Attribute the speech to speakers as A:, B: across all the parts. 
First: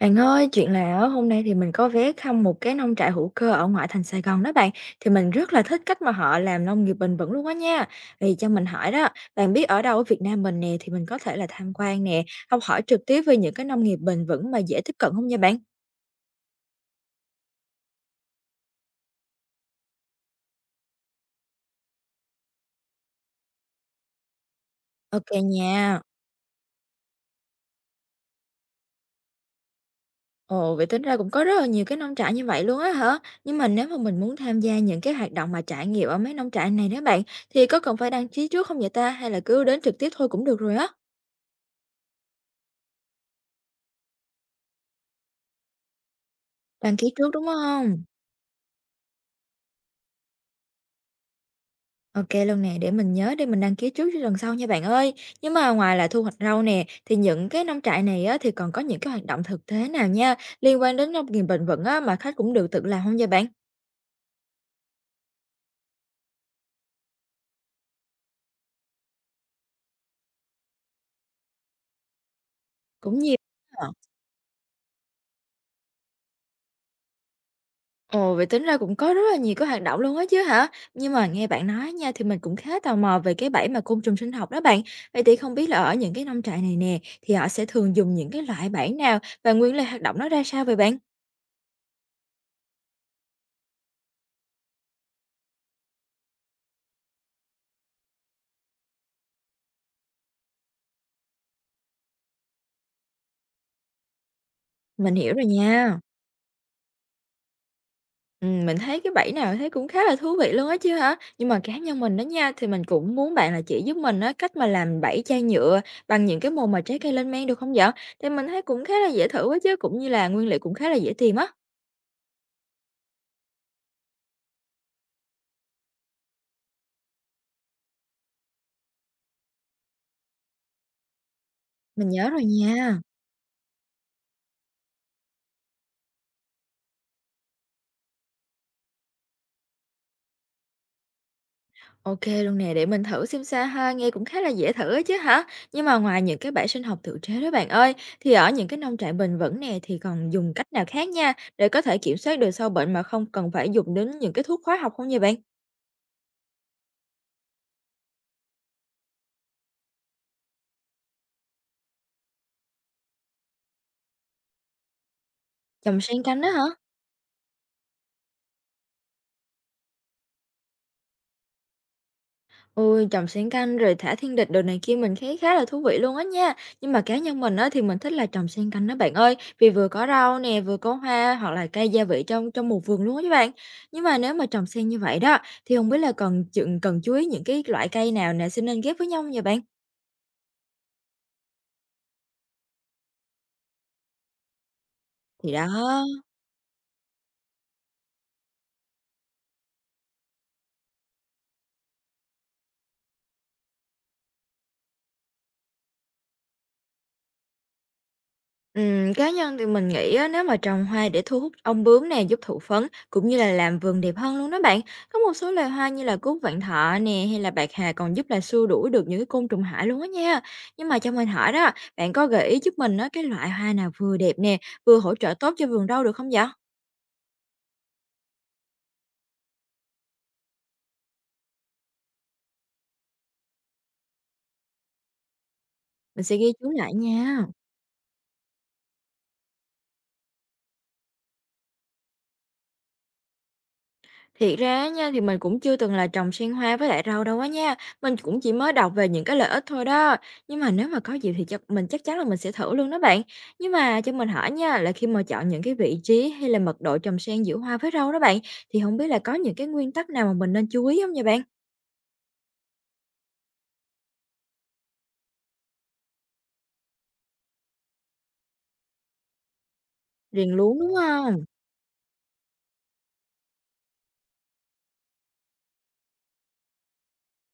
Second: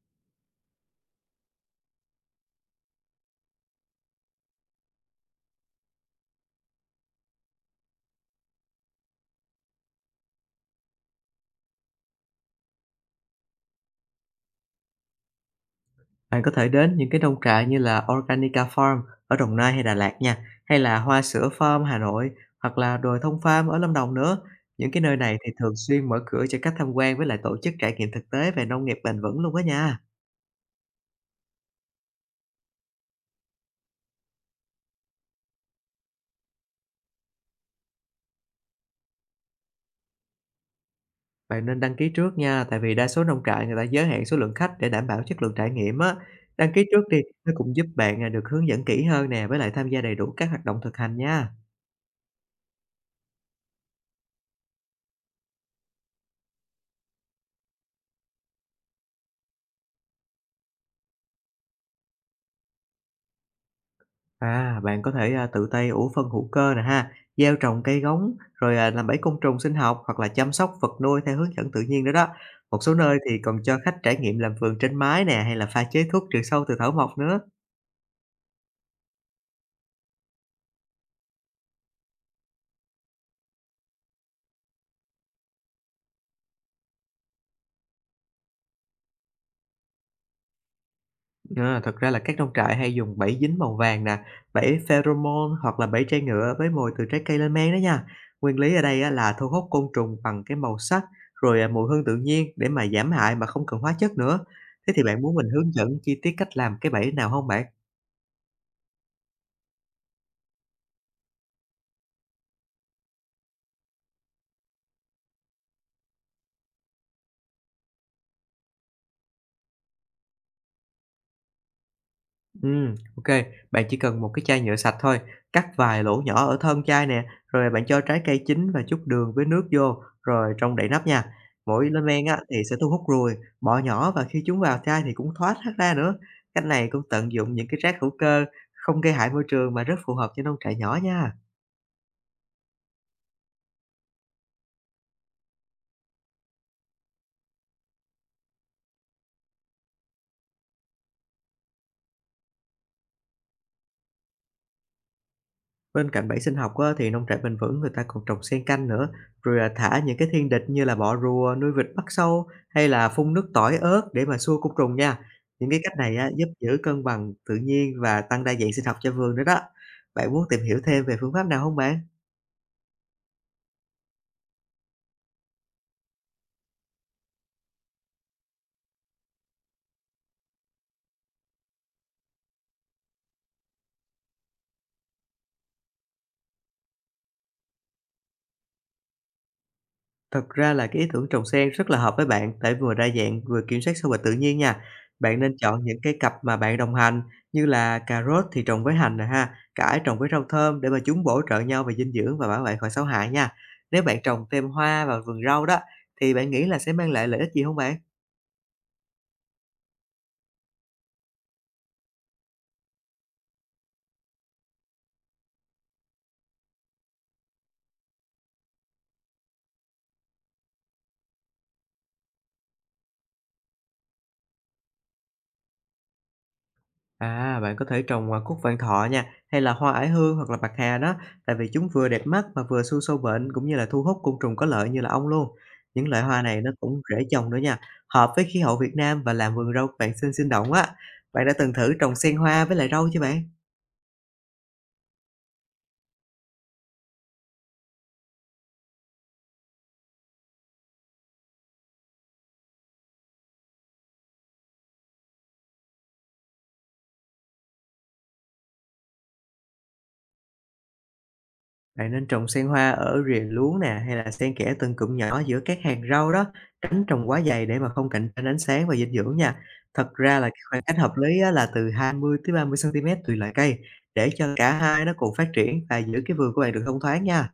A: Bạn ơi, chuyện là á, hôm nay thì mình có ghé thăm một cái nông trại hữu cơ ở ngoại thành Sài Gòn đó bạn, thì mình rất là thích cách mà họ làm nông nghiệp bền vững luôn á nha. Vì cho mình hỏi đó, bạn biết ở đâu ở Việt Nam mình nè thì mình có thể là tham quan nè, học hỏi trực tiếp về những cái nông nghiệp bền vững mà dễ tiếp cận không nha bạn?
B: Bạn có thể đến những cái nông trại như là Organica Farm ở Đồng Nai hay Đà Lạt nha, hay là Hoa sữa Farm Hà Nội, hoặc là Đồi Thông Farm ở Lâm Đồng nữa. Những cái nơi
A: OK
B: này thì thường
A: nha.
B: xuyên mở cửa cho khách tham quan với lại tổ chức trải nghiệm thực tế về nông nghiệp bền vững luôn đó nha.
A: Ồ, vậy tính ra cũng có rất là nhiều cái nông trại như vậy luôn á hả? Nhưng mà nếu mà mình muốn tham gia những cái hoạt động mà trải nghiệm ở mấy nông trại này đó bạn, thì có cần phải đăng ký trước không vậy ta? Hay là cứ đến trực tiếp thôi cũng được rồi á?
B: Bạn nên đăng ký trước nha, tại vì đa số nông trại người ta giới hạn số lượng khách để đảm bảo chất lượng trải nghiệm á. Đăng ký
A: Đăng
B: trước
A: ký
B: đi,
A: trước đúng
B: nó cũng giúp
A: không?
B: bạn, được hướng dẫn kỹ hơn nè, với lại tham gia đầy đủ các hoạt động thực hành nha.
A: OK luôn nè, để mình nhớ để mình đăng ký trước cho lần sau nha bạn ơi. Nhưng mà ngoài là thu hoạch rau nè, thì những cái nông trại này á, thì còn có những cái hoạt động thực tế nào nha, liên quan đến nông nghiệp bền vững á, mà khách cũng được tự làm không vậy bạn?
B: À, bạn có thể, tự tay ủ phân hữu cơ nè ha, gieo trồng cây gống, rồi, làm bẫy côn trùng sinh học hoặc là chăm sóc vật nuôi theo hướng dẫn tự nhiên nữa đó. Một số nơi
A: Cũng nhiều
B: thì còn cho
A: á.
B: khách trải nghiệm làm vườn trên mái nè, hay là pha chế thuốc trừ sâu từ thảo mộc nữa.
A: Ồ, vậy tính ra cũng có rất là nhiều cái hoạt động luôn á chứ hả? Nhưng mà nghe bạn nói nha, thì mình cũng khá tò mò về cái bẫy mà côn trùng sinh học đó bạn. Vậy thì không biết là ở những cái nông trại này nè, thì họ sẽ thường dùng những cái loại bẫy nào và nguyên lý hoạt động nó ra sao vậy bạn?
B: À, thật ra là các nông trại hay dùng bẫy dính màu vàng nè, bẫy pheromone hoặc là bẫy trai ngựa với mồi từ trái cây lên men đó nha. Nguyên lý ở đây á là thu hút côn trùng bằng cái màu sắc, rồi, mùi hương tự nhiên để mà giảm hại mà không cần hóa chất nữa. Thế thì
A: Mình
B: bạn muốn
A: hiểu rồi
B: mình hướng dẫn
A: nha.
B: chi tiết cách làm cái bẫy nào không bạn?
A: Mình thấy cái bẫy nào thấy cũng khá là thú vị luôn á chứ hả? Nhưng mà cá nhân mình đó nha, thì mình cũng muốn bạn là chỉ giúp mình á cách mà làm bẫy chai nhựa bằng những cái mô mà trái cây lên men được không dạ? Thì mình thấy cũng khá là dễ thử quá chứ, cũng như là nguyên liệu cũng khá là dễ tìm á.
B: Ok, bạn chỉ cần một cái chai nhựa sạch thôi, cắt vài lỗ nhỏ ở thân chai nè, rồi bạn cho trái cây chín và chút đường với nước vô, rồi trong đậy nắp nha. Mỗi lên
A: Mình
B: men
A: nhớ
B: á
A: rồi
B: thì sẽ thu hút
A: nha.
B: ruồi, bọ nhỏ và khi chúng vào chai thì cũng thoát hết ra nữa. Cách này cũng tận dụng những cái rác hữu cơ, không gây hại môi trường mà rất phù hợp cho nông trại nhỏ nha.
A: OK luôn nè, để mình thử xem sao ha, nghe cũng khá là dễ thử á chứ hả? Nhưng mà ngoài những cái bẫy sinh học tự chế đó bạn ơi, thì ở những cái nông trại bền vững nè thì còn dùng cách nào khác nha để có thể kiểm soát được sâu bệnh mà không cần phải dùng đến những cái thuốc hóa học không nha bạn?
B: Bên cạnh bẫy sinh học á, thì nông trại bền vững người ta còn trồng xen canh nữa, rồi là thả những cái thiên địch như là bọ rùa, nuôi vịt bắt sâu hay là phun nước tỏi ớt để mà xua côn trùng nha. Những cái cách
A: Trồng
B: này
A: sen
B: á,
A: canh
B: giúp
A: đó hả?
B: giữ cân bằng tự nhiên và tăng đa dạng sinh học cho vườn nữa đó. Bạn muốn tìm hiểu thêm về phương pháp nào không bạn?
A: Ôi, trồng xuyến canh rồi thả thiên địch đồ này kia mình thấy khá là thú vị luôn á nha. Nhưng mà cá nhân mình á thì mình thích là trồng xuyên canh đó bạn ơi, vì vừa có rau nè, vừa có hoa hoặc là cây gia vị trong trong một vườn luôn á các bạn. Nhưng mà nếu mà trồng xen như vậy đó thì không biết là cần chú ý những cái loại cây nào nè sẽ nên ghép với nhau không vậy bạn?
B: Thật ra là cái ý tưởng trồng sen rất là hợp với bạn, tại vừa đa dạng, vừa kiểm soát sinh hoạt tự nhiên nha. Bạn
A: Thì
B: nên
A: đó.
B: chọn những cái cặp mà bạn đồng hành như là cà rốt thì trồng với hành nè ha, cải trồng với rau thơm để mà chúng bổ trợ nhau về dinh dưỡng và bảo vệ khỏi xấu hại nha. Nếu bạn trồng thêm hoa vào vườn rau đó thì bạn nghĩ là sẽ mang lại lợi ích gì không bạn?
A: Cá nhân thì mình nghĩ á, nếu mà trồng hoa để thu hút ong bướm nè, giúp thụ phấn cũng như là làm vườn đẹp hơn luôn đó bạn. Có một số loài hoa như là cúc vạn thọ nè hay là bạc hà còn giúp là xua đuổi được những cái côn trùng hại luôn á nha. Nhưng mà cho mình hỏi đó, bạn có gợi ý giúp mình á cái loại hoa nào vừa đẹp nè, vừa hỗ trợ tốt cho vườn rau được không vậy?
B: À, bạn có thể trồng, cúc vạn thọ nha, hay là hoa ải hương hoặc là bạc hà đó, tại vì chúng vừa đẹp mắt mà vừa xua sâu bệnh cũng như là thu hút côn trùng có lợi như là ong luôn. Những loại
A: Mình sẽ
B: hoa
A: ghi
B: này nó
A: chú lại
B: cũng dễ
A: nha.
B: trồng nữa nha, hợp với khí hậu Việt Nam và làm vườn rau của bạn xinh sinh động á. Bạn đã từng thử trồng sen hoa với lại rau chưa bạn?
A: Thiệt ra á nha, thì mình cũng chưa từng là trồng sen hoa với lại rau đâu á nha. Mình cũng chỉ mới đọc về những cái lợi ích thôi đó. Nhưng mà nếu mà có dịp thì chắc chắn là mình sẽ thử luôn đó bạn. Nhưng mà cho mình hỏi nha, là khi mà chọn những cái vị trí hay là mật độ trồng sen giữa hoa với rau đó bạn, thì không biết là có những cái nguyên tắc nào mà mình nên chú ý không nha bạn?
B: Bạn nên trồng sen hoa ở rìa luống nè, hay là xen kẽ từng cụm nhỏ giữa các hàng rau đó, tránh trồng quá dày để mà không cạnh tranh ánh sáng và dinh dưỡng nha. Thật ra là
A: Riêng
B: cái
A: luống
B: khoảng
A: đúng
B: cách hợp lý
A: không?
B: á, là từ 20 tới 30 cm tùy loại cây, để cho cả hai nó cùng phát triển và giữ cái vườn của bạn được thông thoáng nha.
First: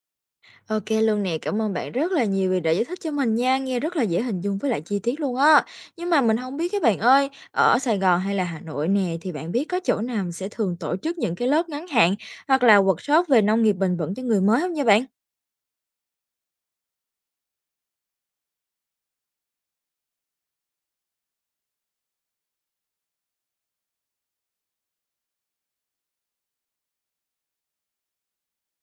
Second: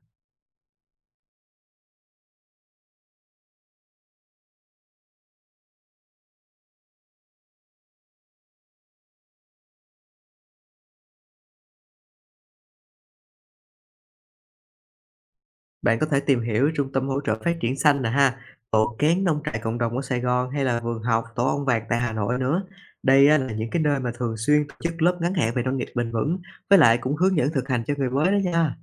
A: OK luôn nè, cảm ơn bạn rất là nhiều vì đã giải thích cho mình nha, nghe rất là dễ hình dung với lại chi tiết luôn á. Nhưng mà mình không biết các bạn ơi, ở Sài Gòn hay là Hà Nội nè, thì bạn biết có chỗ nào sẽ thường tổ chức những cái lớp ngắn hạn hoặc là workshop về nông nghiệp bền vững cho người mới không nha bạn?
B: Bạn có thể tìm hiểu trung tâm hỗ trợ phát triển xanh nè ha, tổ kén nông trại cộng đồng ở Sài Gòn hay là vườn học tổ ong vàng tại Hà Nội nữa. Đây á, là những cái nơi mà thường xuyên tổ chức lớp ngắn hạn về nông nghiệp bền vững, với lại cũng hướng dẫn thực hành cho người mới đó nha.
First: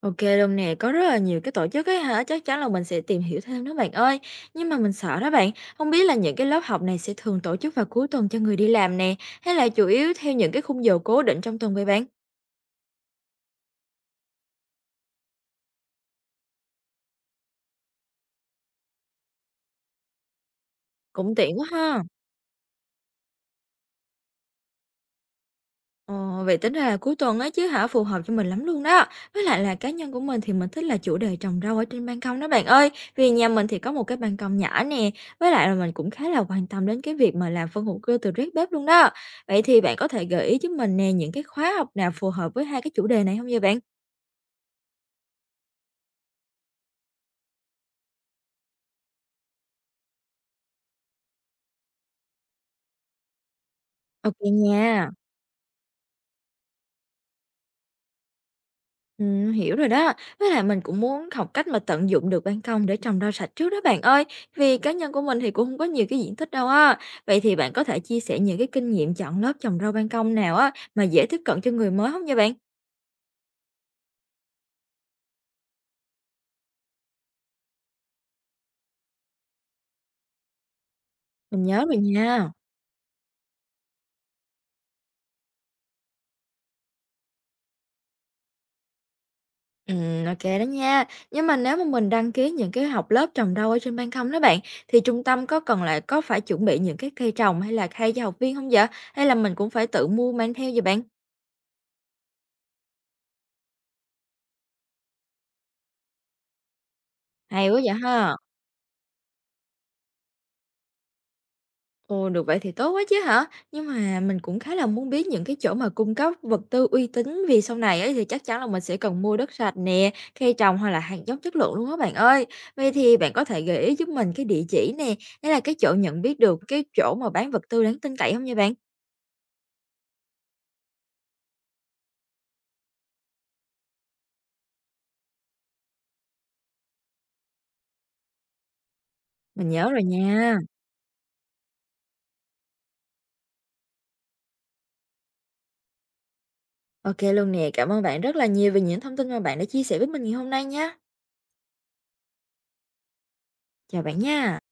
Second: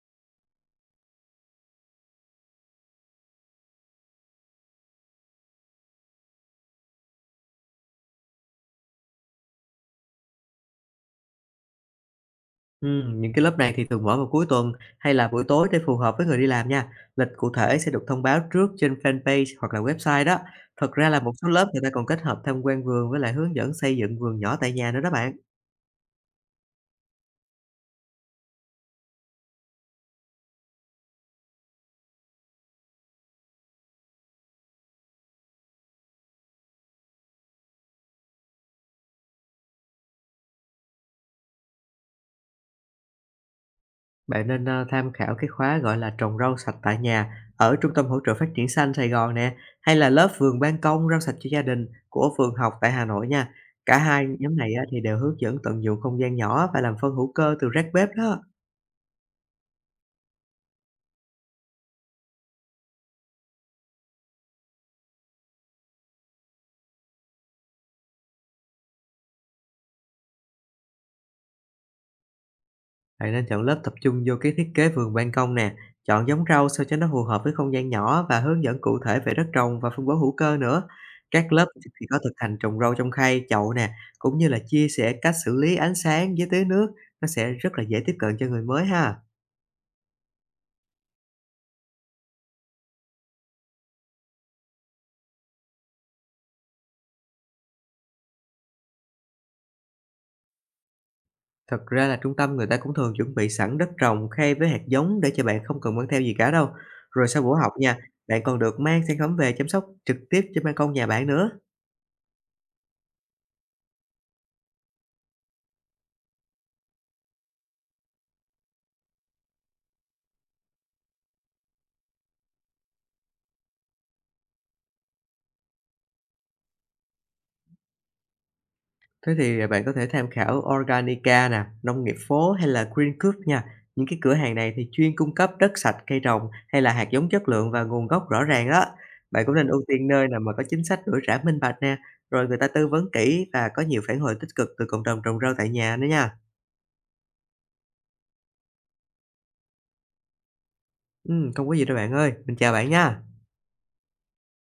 A: OK luôn nè, có rất là nhiều cái tổ chức ấy hả, chắc chắn là mình sẽ tìm hiểu thêm đó bạn ơi. Nhưng mà mình sợ đó bạn, không biết là những cái lớp học này sẽ thường tổ chức vào cuối tuần cho người đi làm nè, hay là chủ yếu theo những cái khung giờ cố định trong tuần vậy bạn?
B: Những cái lớp này thì thường mở vào cuối tuần hay là buổi tối để phù hợp với người đi làm nha. Lịch cụ thể sẽ được thông báo trước trên fanpage hoặc là website đó. Thật ra là một
A: Cũng
B: số
A: tiện quá
B: lớp người ta
A: ha.
B: còn kết hợp tham quan vườn với lại hướng dẫn xây dựng vườn nhỏ tại nhà nữa đó bạn.
A: Ờ, vậy tính ra là cuối tuần á chứ hả, phù hợp cho mình lắm luôn đó. Với lại là cá nhân của mình thì mình thích là chủ đề trồng rau ở trên ban công đó bạn ơi. Vì nhà mình thì có một cái ban công nhỏ nè, với lại là mình cũng khá là quan tâm đến cái việc mà làm phân hữu cơ từ rác bếp luôn đó. Vậy thì bạn có thể gợi ý cho mình nè những cái khóa học nào phù hợp với hai cái chủ đề này không vậy bạn?
B: Bạn nên tham khảo cái khóa gọi là trồng rau sạch tại nhà ở Trung tâm Hỗ trợ Phát triển Xanh Sài Gòn nè, hay là lớp vườn ban công rau sạch cho gia đình của Phường Học tại Hà Nội nha. Cả hai
A: OK
B: nhóm này á, thì
A: nha.
B: đều hướng dẫn tận dụng không gian nhỏ và làm phân hữu cơ từ rác bếp đó.
A: Hiểu rồi đó. Với lại mình cũng muốn học cách mà tận dụng được ban công để trồng rau sạch trước đó bạn ơi. Vì cá nhân của mình thì cũng không có nhiều cái diện tích đâu á. Vậy thì bạn có thể chia sẻ những cái kinh nghiệm chọn lớp trồng rau ban công nào á mà dễ tiếp cận cho người mới không nha bạn?
B: Bạn nên chọn lớp tập trung vô cái thiết kế vườn ban công nè, chọn giống rau sao cho nó phù hợp với không gian nhỏ và hướng dẫn cụ thể về đất trồng và phân bón hữu cơ nữa. Các
A: Mình
B: lớp
A: nhớ rồi
B: thì có thực
A: nha.
B: hành trồng rau trong khay, chậu nè, cũng như là chia sẻ cách xử lý ánh sáng với tưới nước, nó sẽ rất là dễ tiếp cận cho người mới ha.
A: OK đó nha. Nhưng mà nếu mà mình đăng ký những cái học lớp trồng rau ở trên ban công đó bạn, thì trung tâm có cần lại có phải chuẩn bị những cái cây trồng hay là khay cho học viên không vậy? Hay là mình cũng phải tự mua mang theo vậy bạn?
B: Thật ra là trung tâm người ta cũng thường chuẩn bị sẵn đất trồng, khay với hạt giống để cho bạn không cần mang theo gì cả đâu. Rồi sau buổi
A: Hay
B: học
A: quá
B: nha,
A: vậy ha.
B: bạn còn được mang sản phẩm về chăm sóc trực tiếp trên ban công nhà bạn nữa.
A: Ồ, được vậy thì tốt quá chứ hả? Nhưng mà mình cũng khá là muốn biết những cái chỗ mà cung cấp vật tư uy tín vì sau này ấy thì chắc chắn là mình sẽ cần mua đất sạch nè, cây trồng hoặc là hạt giống chất lượng luôn á bạn ơi. Vậy thì bạn có thể gợi ý giúp mình cái địa chỉ nè, hay là cái chỗ nhận biết được cái chỗ mà bán vật tư đáng tin cậy không nha bạn?
B: Thế thì, bạn có thể tham khảo Organica nè, Nông nghiệp phố hay là Green Greencoop nha. Những cái cửa hàng này thì chuyên cung cấp đất sạch, cây trồng hay là hạt giống chất lượng và nguồn gốc rõ ràng đó. Bạn cũng nên
A: Mình
B: ưu
A: nhớ rồi
B: tiên nơi nào mà
A: nha.
B: có chính sách đổi rã minh bạch nè, rồi người ta tư vấn kỹ và có nhiều phản hồi tích cực từ cộng đồng trồng rau tại nhà nữa nha.
A: OK luôn nè, cảm ơn bạn rất là nhiều về những thông tin mà bạn đã chia sẻ với mình ngày hôm nay nha.
B: Không có gì đâu bạn ơi, mình chào bạn nha.
A: Chào bạn nha.